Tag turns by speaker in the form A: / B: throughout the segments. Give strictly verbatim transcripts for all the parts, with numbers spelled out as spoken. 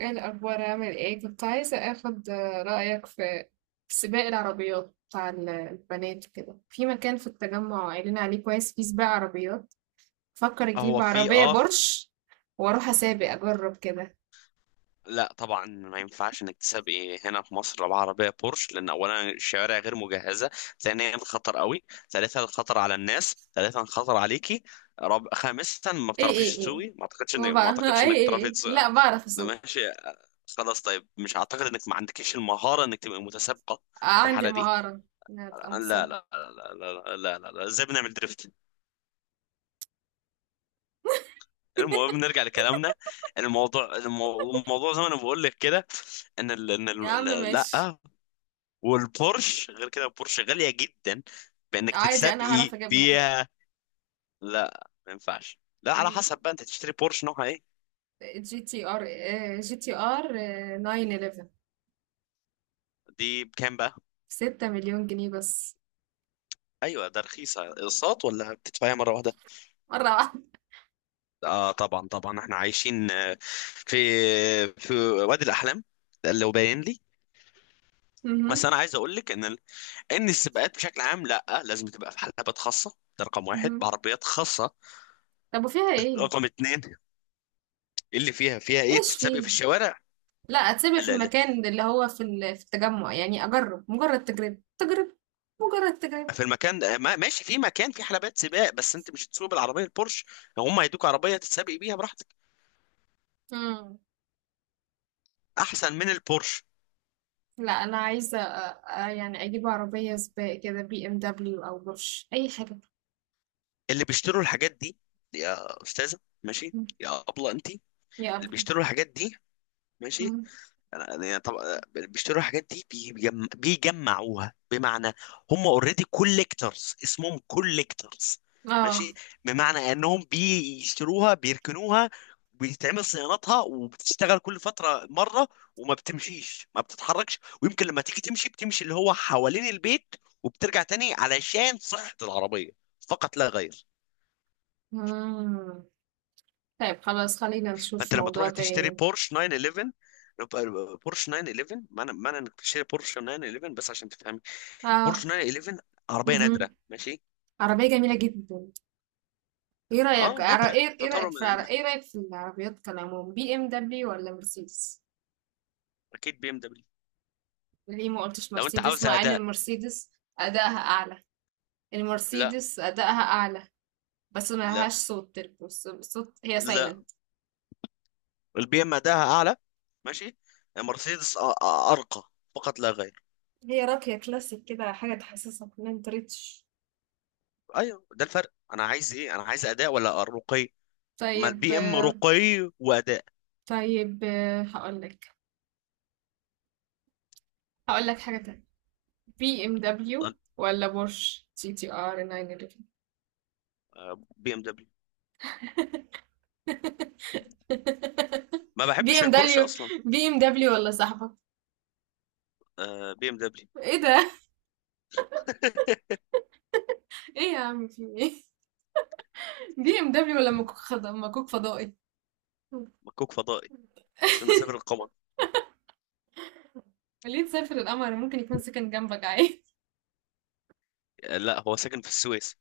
A: ايه الاخبار؟ عامل ايه؟ كنت عايزه اخد رايك في سباق العربيات بتاع ال- البنات كده في مكان في التجمع، قايلين عليه كويس، فيه سباق عربيات. فكر
B: هو
A: اجيب
B: في
A: عربيه
B: اه ف-
A: بورش واروح اسابق، اجرب كده.
B: لا طبعا ما ينفعش انك تسابقي هنا في مصر بعربيه بورش، لان اولا الشوارع غير مجهزه، ثانيا الخطر قوي، ثالثا الخطر على الناس، ثالثا الخطر عليكي، رب... خامسا ما
A: ايه ايه
B: بتعرفيش
A: ايه،
B: تسوقي. ما اعتقدش انك
A: هو
B: ما
A: بقى
B: اعتقدش
A: ايه
B: انك
A: ايه
B: بتعرفي
A: ايه،
B: تسوقي.
A: لا بعرف
B: ده
A: اسوق.
B: ماشي. خلاص طيب، مش اعتقد انك ما عندكيش المهاره انك تبقى متسابقه في
A: عندي
B: الحاله دي.
A: المهاره انها تبقى
B: لا لا لا
A: متسابقه.
B: لا لا لا لا, لا. ازاي بنعمل دريفت؟ المهم نرجع لكلامنا. الموضوع المو- الموضوع زي ما انا بقول لك كده، ان ال... ان
A: يا عم
B: ال... ال-
A: ماشي.
B: لا. والبورش غير كده، البورش غاليه جدا بانك
A: عادي، انا هعرف
B: تتسابقي
A: اجيبها.
B: بيها. لا ما ينفعش، لا على حسب بقى انت تشتري بورش نوعها ايه.
A: جي تي ار آه، جي تي ار تسعة واحد واحد.
B: دي بكام بقى؟
A: ستة مليون جنيه بس.
B: ايوه ده رخيصه. اقساط ولا بتدفعيها مره واحده؟
A: مرة واحدة.
B: اه طبعا طبعا، احنا عايشين آه، في في وادي الاحلام، ده اللي هو باين لي.
A: اهم،
B: بس انا عايز اقول لك ان ال- ان السباقات بشكل عام لا، لازم تبقى في حلبات خاصه، ده رقم واحد،
A: اهم.
B: بعربيات خاصه.
A: طب وفيها إيه؟
B: رقم اتنين، اللي فيها فيها ايه
A: إيش
B: تتسابق في
A: فيه؟
B: الشوارع؟
A: لأ أتسيبها في
B: لا لا،
A: المكان اللي هو في ال في التجمُّع، يعني أجرّب، مجرّد تجربة، تجربة، مجرّد تجربة.
B: في المكان ده ما- ماشي في مكان في حلبات سباق، بس انت مش هتسوق بالعربيه البورش، هم هيدوك عربيه تتسابق بيها براحتك
A: إمم.
B: احسن من البورش.
A: لأ أنا عايزة أ أ يعني أجيب عربية سباق كده، بي ام دبليو أو Porsche، أي حاجة.
B: اللي بيشتروا الحاجات دي، يا استاذه ماشي
A: إمم.
B: يا ابله انت،
A: يا
B: اللي
A: أفضل.
B: بيشتروا الحاجات دي ماشي.
A: إمم.
B: أنا- يعني طب بيشتروا الحاجات دي بيجم... بيجمعوها، بمعنى هم اوريدي كوليكتورز، اسمهم كوليكتورز
A: آه.
B: ماشي، بمعنى انهم بيشتروها بيركنوها، بيتعمل صيانتها وبتشتغل كل فترة مرة، وما بتمشيش ما بتتحركش، ويمكن لما تيجي تمشي بتمشي اللي هو حوالين البيت وبترجع تاني علشان صحة العربية فقط لا غير.
A: إمم. طيب خلاص، خلّينا
B: فانت
A: نشوف
B: لما
A: موضوع
B: تروح تشتري
A: تاني.
B: بورش تسعة واحد واحد، بورش تسعة واحد واحد، معنى معنى انك تشتري بورش تسعة واحد واحد بس عشان تفهم.
A: آه.
B: بورش تسعمية وحداشر عربيه نادره
A: اهم.
B: ماشي.
A: عربية جميلة جدًا. إيه
B: اه
A: رأيك عر
B: نادره
A: إيه إيه
B: تعتبر
A: رأيك في عر
B: م- م-
A: إيه رأيك في العربيات كالعموم، بي ام دبليو والّا Mercedes؟
B: اكيد بي ام دبليو
A: ليه ما قلتش
B: لو انت
A: مرسيدس،
B: عاوز
A: مع ان
B: اداء.
A: المرسيدس ادائها اعلى؟
B: لا
A: المرسيدس ادائها اعلى، بس ما
B: لا
A: لهاش صوت، بس- صوت، هي
B: لا،
A: سايلنت.
B: البي ام اداها اعلى ماشي. مرسيدس أ- أ- ارقى فقط لا غير.
A: هي راقية كلاسيك كده، حاجة تحسسك ان انت ريتش.
B: ايوه ده الفرق، انا عايز ايه، انا عايز اداء ولا رقي؟ ما
A: طيب
B: البي ام
A: آه،
B: رقي واداء.
A: طيب آه، هقولك هقولك حاجة تانية. بي ام
B: طب،
A: دبليو ولا بورش سي تي ار تسعة واحد واحد؟
B: آه، بي ام دبليو. ما
A: بي
B: بحبش
A: ام
B: البورشه
A: دبليو.
B: اصلا.
A: بي ام دبليو ولا صاحبك؟
B: آه، بي ام دبليو.
A: ايه ده؟ ايه يا عم؟ في ايه؟ بي ام دبليو ولا مكوك خض- مكوك فضائي؟
B: مكوك فضائي عشان اسافر القمر.
A: ليه تسافر القمر؟ ممكن يكون سكن جنبك عادي.
B: آه، لا هو ساكن في السويس.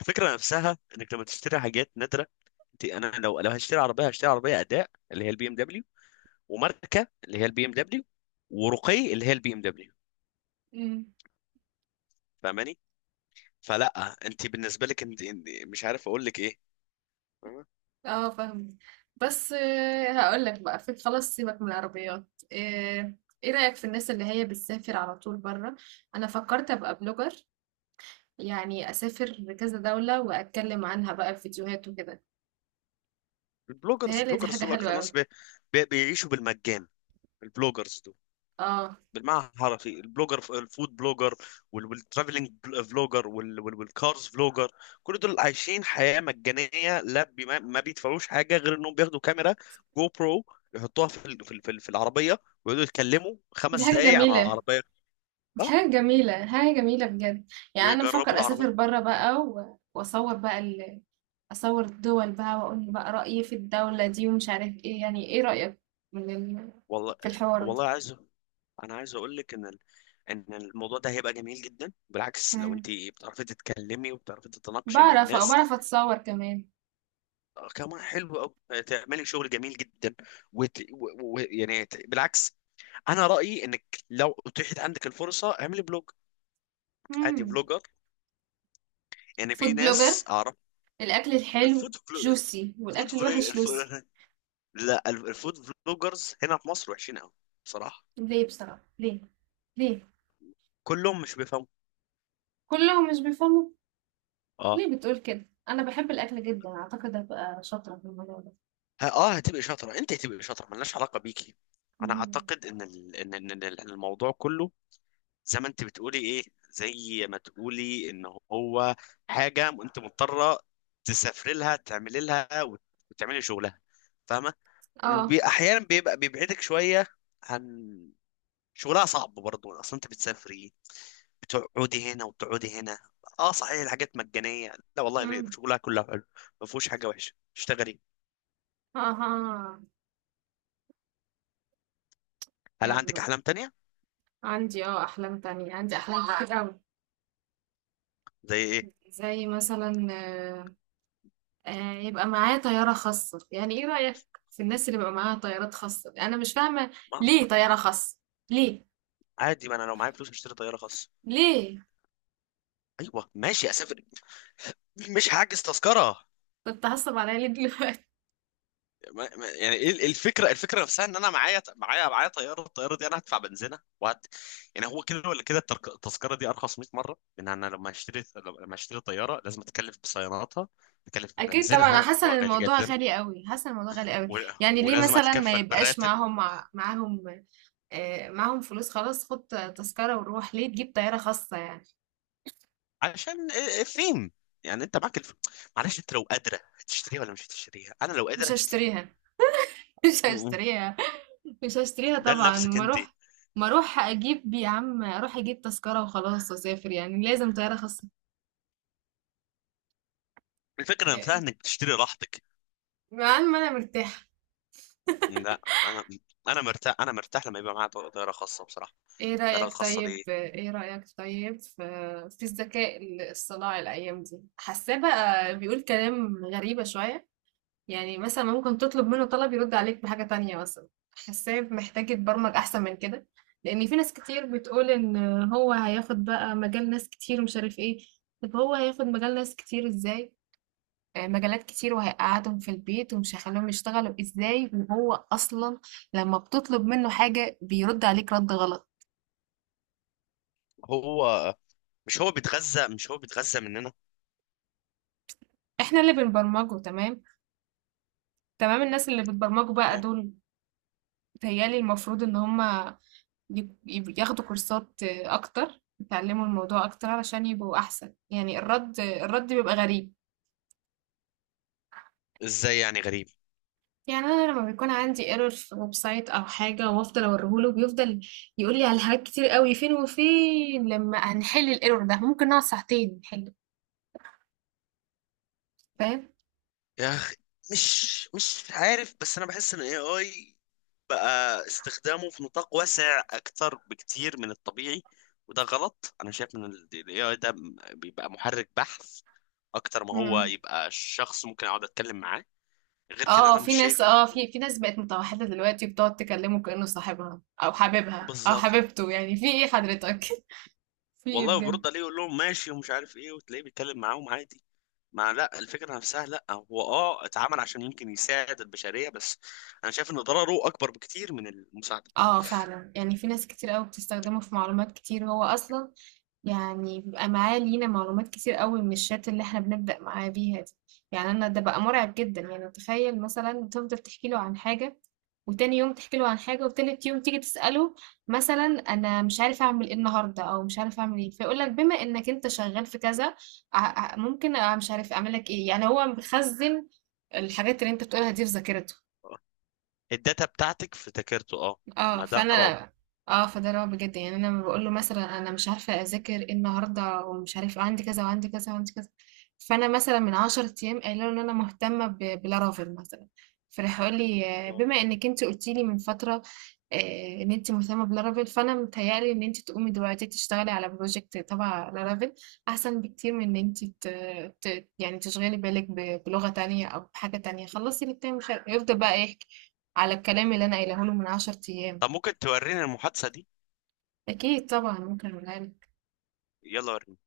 B: الفكره نفسها انك لما تشتري حاجات نادره، انت انا لو لو هشتري عربيه هشتري عربيه اداء اللي هي البي ام دبليو، وماركه اللي هي البي ام دبليو، ورقي اللي هي البي ام دبليو.
A: أمم.
B: فاهماني؟ فلا، انت بالنسبه لك انت انت- مش عارف اقول لك ايه. فاهمة؟
A: اه، فاهم. بس آه، هقول لك بقى، في خلاص، سيبك من العربيات. ايه؟ إيه رأيك في الناس اللي هي بتسافر على طول بره؟ انا فكرت ابقى بلوجر، يعني اسافر لكذا دولة واتكلم عنها بقى في فيديوهات وكده.
B: البلوجرز،
A: تهيألي دي
B: البلوجرز
A: حاجة
B: دول
A: حلوة
B: اكتر ناس
A: قوي.
B: بي بي بيعيشوا بالمجان، البلوجرز
A: اه.
B: بالمعنى الحرفي. البلوجر الفود بلوجر وال- والترافلينج بل- فلوجر وال- وال- والكارز فلوجر، كل دول عايشين حياة مجانية لا بي- ما ما بيدفعوش حاجة غير انهم بياخدوا كاميرا جو برو، يحطوها في ال- في ال- في ال- في العربية، ويقعدوا يتكلموا
A: دي
B: خمس
A: حاجة
B: دقايق عن
A: جميلة،
B: العربية. اه
A: حاجة جميلة حاجة جميلة بجد. يعني أنا
B: ويجربوا
A: بفكر
B: العربية.
A: أسافر برا بقى، و- وأصور بقى ال... أصور الدول بقى وأقول بقى رأيي في الدولة دي، ومش عارف إيه. يعني إيه رأيك من ال...
B: والله،
A: في الحوار
B: والله
A: ده؟
B: عايز، انا عايز اقول لك ان ال- ان الموضوع ده هيبقى جميل جدا بالعكس، لو انت
A: مم.
B: بتعرفي تتكلمي وبتعرفي تتناقشي مع
A: بعرف
B: الناس.
A: بعرف أتصور كمان.
B: آه، كمان حلو قوي، تعملي شغل جميل جدا وت... و... و... يعني ت- بالعكس، انا رايي انك لو اتيحت عندك الفرصه اعملي بلوج عادي،
A: مم.
B: فلوجر. يعني في
A: فود بلوجر.
B: ناس اعرف
A: الأكل الحلو
B: الفود فلو...
A: جوسي
B: الفود
A: والأكل
B: فلو...
A: الوحش لوسي.
B: الف... لا ال- الفود فلوجرز هنا في مصر وحشين قوي بصراحه.
A: ليه بصراحة؟ ليه؟ ليه؟
B: كلهم مش بيفهموا.
A: كلهم مش بيفهموا.
B: اه
A: ليه بتقول كده؟ أنا بحب الأكل جدا، أعتقد هبقى شاطرة في الموضوع ده.
B: ه- اه هتبقى شاطره، انت هتبقى شاطره، ملناش علاقه بيكي. انا
A: مم.
B: اعتقد ان ال... ان إن- إن الموضوع كله زي ما انت بتقولي ايه، زي ما تقولي ان هو حاجه انت مضطره تسافري لها تعملي لها وت- وتعملي شغلها، فاهمه؟
A: اه.
B: واحيانا بيبقى بيبعدك شويه عن شغلها، صعب برضه اصلا انت بتسافري، بتقعدي هنا وبتقعدي هنا. اه صحيح الحاجات مجانيه، لا والله بي-
A: مم.
B: شغلها كله حلو، ما فيهوش حاجه وحشه، اشتغلي.
A: أها.
B: هل عندك
A: يلا،
B: احلام تانية؟
A: عندي اه أحلام تانية، عندي أحلام والله كتير أوي.
B: زي ايه؟
A: زي مثلا آه، آه، يبقى معايا طيارة خاصة، يعني ايه رأيك في الناس اللي بيبقى معاها طيارات خاصة؟ أنا مش فاهمة
B: ما
A: ليه طيارة خاصة؟ ليه؟
B: عادي، ما انا لو معايا فلوس اشتري طياره خاصه.
A: ليه
B: ايوه ماشي اسافر، مش هحجز تذكره.
A: كنت هصب عليا ليه دلوقتي؟
B: ما ما- يعني ايه ال- الفكره، الفكره نفسها ان انا معايا معايا معايا طياره، الطياره دي انا هدفع بنزينه وهت، يعني هو كده ولا كده الترك- التذكره دي ارخص مية مره، لان انا لما اشتري لما اشتري طياره لازم اتكلف بصياناتها، اتكلف
A: أكيد طبعا أنا
B: ببنزينها اللي
A: حاسة إن
B: هو غالي
A: الموضوع
B: جدا،
A: غالي أوي، حاسة إن الموضوع غالي أوي.
B: و...
A: يعني ليه
B: ولازم
A: مثلا ما
B: اتكفل
A: يبقاش
B: بالراتب.
A: معاهم، مع- معاهم؟ آه، معاهم فلوس خلاص، خد تذكرة وروح، ليه تجيب طيارة خاصة يعني؟
B: عشان إيه- إيه فين، يعني انت معاك الف... معلش انت لو قادره هتشتريها ولا مش هتشتريها، انا لو
A: مش
B: قادر هشتريها.
A: هشتريها. مش
B: م- م.
A: هشتريها. مش هشتريها
B: ده
A: طبعا.
B: لنفسك
A: ما
B: انت،
A: اروح ما اروح اجيب، يا عم اروح اجيب تذكرة وخلاص واسافر، يعني لازم طيارة خاصة؟
B: الفكره نفسها
A: لا.
B: انك بتشتري راحتك.
A: مع ان ما انا مرتاحة.
B: لا انا انا مرتاح، انا مرتاح لما يبقى معايا طا- طياره خاصه بصراحه،
A: ايه
B: الطياره
A: رأيك
B: الخاصه
A: طيب
B: دي.
A: ايه رأيك طيب في في الذكاء الصناعي الايام دي، حاساه بقى بيقول كلام غريبة شوية. يعني مثلا ممكن تطلب منه طلب يرد عليك بحاجة تانية مثلا. حاساه محتاج يتبرمج احسن من كده، لان في ناس كتير بتقول ان هو هياخد بقى مجال ناس كتير، ومش عارف ايه. طب هو هياخد مجال ناس كتير ازاي؟ مجالات كتير وهيقعدهم في البيت، ومش هيخليهم يشتغلوا ازاي، وهو اصلا لما بتطلب منه حاجة بيرد عليك رد غلط.
B: هو مش هو بيتغذى مش هو بيتغذى مننا.
A: احنا اللي بنبرمجه، تمام، تمام الناس اللي بتبرمجوا بقى
B: أه.
A: دول، بيتهيألي المفروض ان هما ي- ي- ياخدوا كورسات اكتر، يتعلموا الموضوع اكتر علشان يبقوا احسن. يعني الرد الرد بيبقى غريب.
B: ازاي يعني غريب؟
A: يعني انا لما بيكون عندي ايرور في ويب سايت او حاجه وافضل اوريهوله، بيفضل يقول لي على حاجات كتير قوي، فين وفين لما هنحل الايرور ده، ممكن نقعد ساعتين نحله. فاهم؟
B: يا اخي مش مش عارف، بس انا بحس ان الاي اي بقى استخدامه في نطاق واسع اكتر بكتير من الطبيعي، وده غلط. انا شايف ان الاي اي ده بيبقى محرك بحث اكتر ما هو
A: مم.
B: يبقى شخص ممكن اقعد اتكلم معاه. غير كده
A: اه،
B: انا
A: في
B: مش
A: ناس،
B: شايف انه،
A: اه في في ناس بقت متوحده دلوقتي، بتقعد تكلمه كانه صاحبها او حبيبها او
B: بالظبط.
A: حبيبته، يعني في ايه حضرتك؟ في ايه
B: والله،
A: بجد؟
B: وبيرد عليه يقول لهم ماشي ومش عارف ايه، وتلاقيه بيتكلم معاهم عادي. مع لا الفكرة نفسها، لا هو اه اتعمل عشان يمكن يساعد البشرية، بس انا شايف ان ضرره اكبر بكتير من المساعدة.
A: آه فعلًا، يعني في ناس كتير أوي بتستخدمه في معلومات كتير، هو أصلًا يعني بيبقى معاه لينا معلومات كتير أوي من الchat اللي إحنا بنبدأ معاه بيها دي، يعني أنا ده بقى مرعب جدًا، يعني تخيل مثلًا تفضل تحكي له عن حاجة، وتاني يوم تحكي له عن حاجة، وتالت يوم تيجي تسأله مثلًا أنا مش عارف أعمل إيه النهارده، أو مش عارف أعمل إيه، فيقول لك بما إنك أنت شغال في كذا، ع ع ممكن أ- مش عارف أعمل لك إيه، يعني هو مخزن الحاجات اللي أنت بتقولها دي في ذاكرته.
B: آه. الداتا بتاعتك افتكرته اه.
A: اه،
B: ما ده
A: فانا.
B: رعب.
A: اه فده اللي هو بجد، يعني انا لما بقول له مثلا انا مش عارفه اذاكر ايه النهارده ومش عارفه عندي كذا وعندي كذا وعندي كذا، فانا مثلا من عشر ايام قايله له ان انا مهتمه ب- بلارافيل مثلا، فراح يقول لي آه،
B: آه.
A: بما انك انت قلتي لي من فتره آه، ان انت مهتمه بلارافيل، فانا متهيألي ان انت تقومي دلوقتي تشتغلي على بروجكت تبع لارافيل احسن بكتير من ان انت ت... ت... يعني تشغلي بالك ب... بلغه تانية او بحاجه تانية، خلصي الاتنين. مش عارفة- يفضل بقى يحكي على الكلام اللي انا قايله له من عشر ايام.
B: طب ممكن توريني المحادثة دي؟
A: أكيد طبعا ممكن أقولها لك.
B: يلا وريني.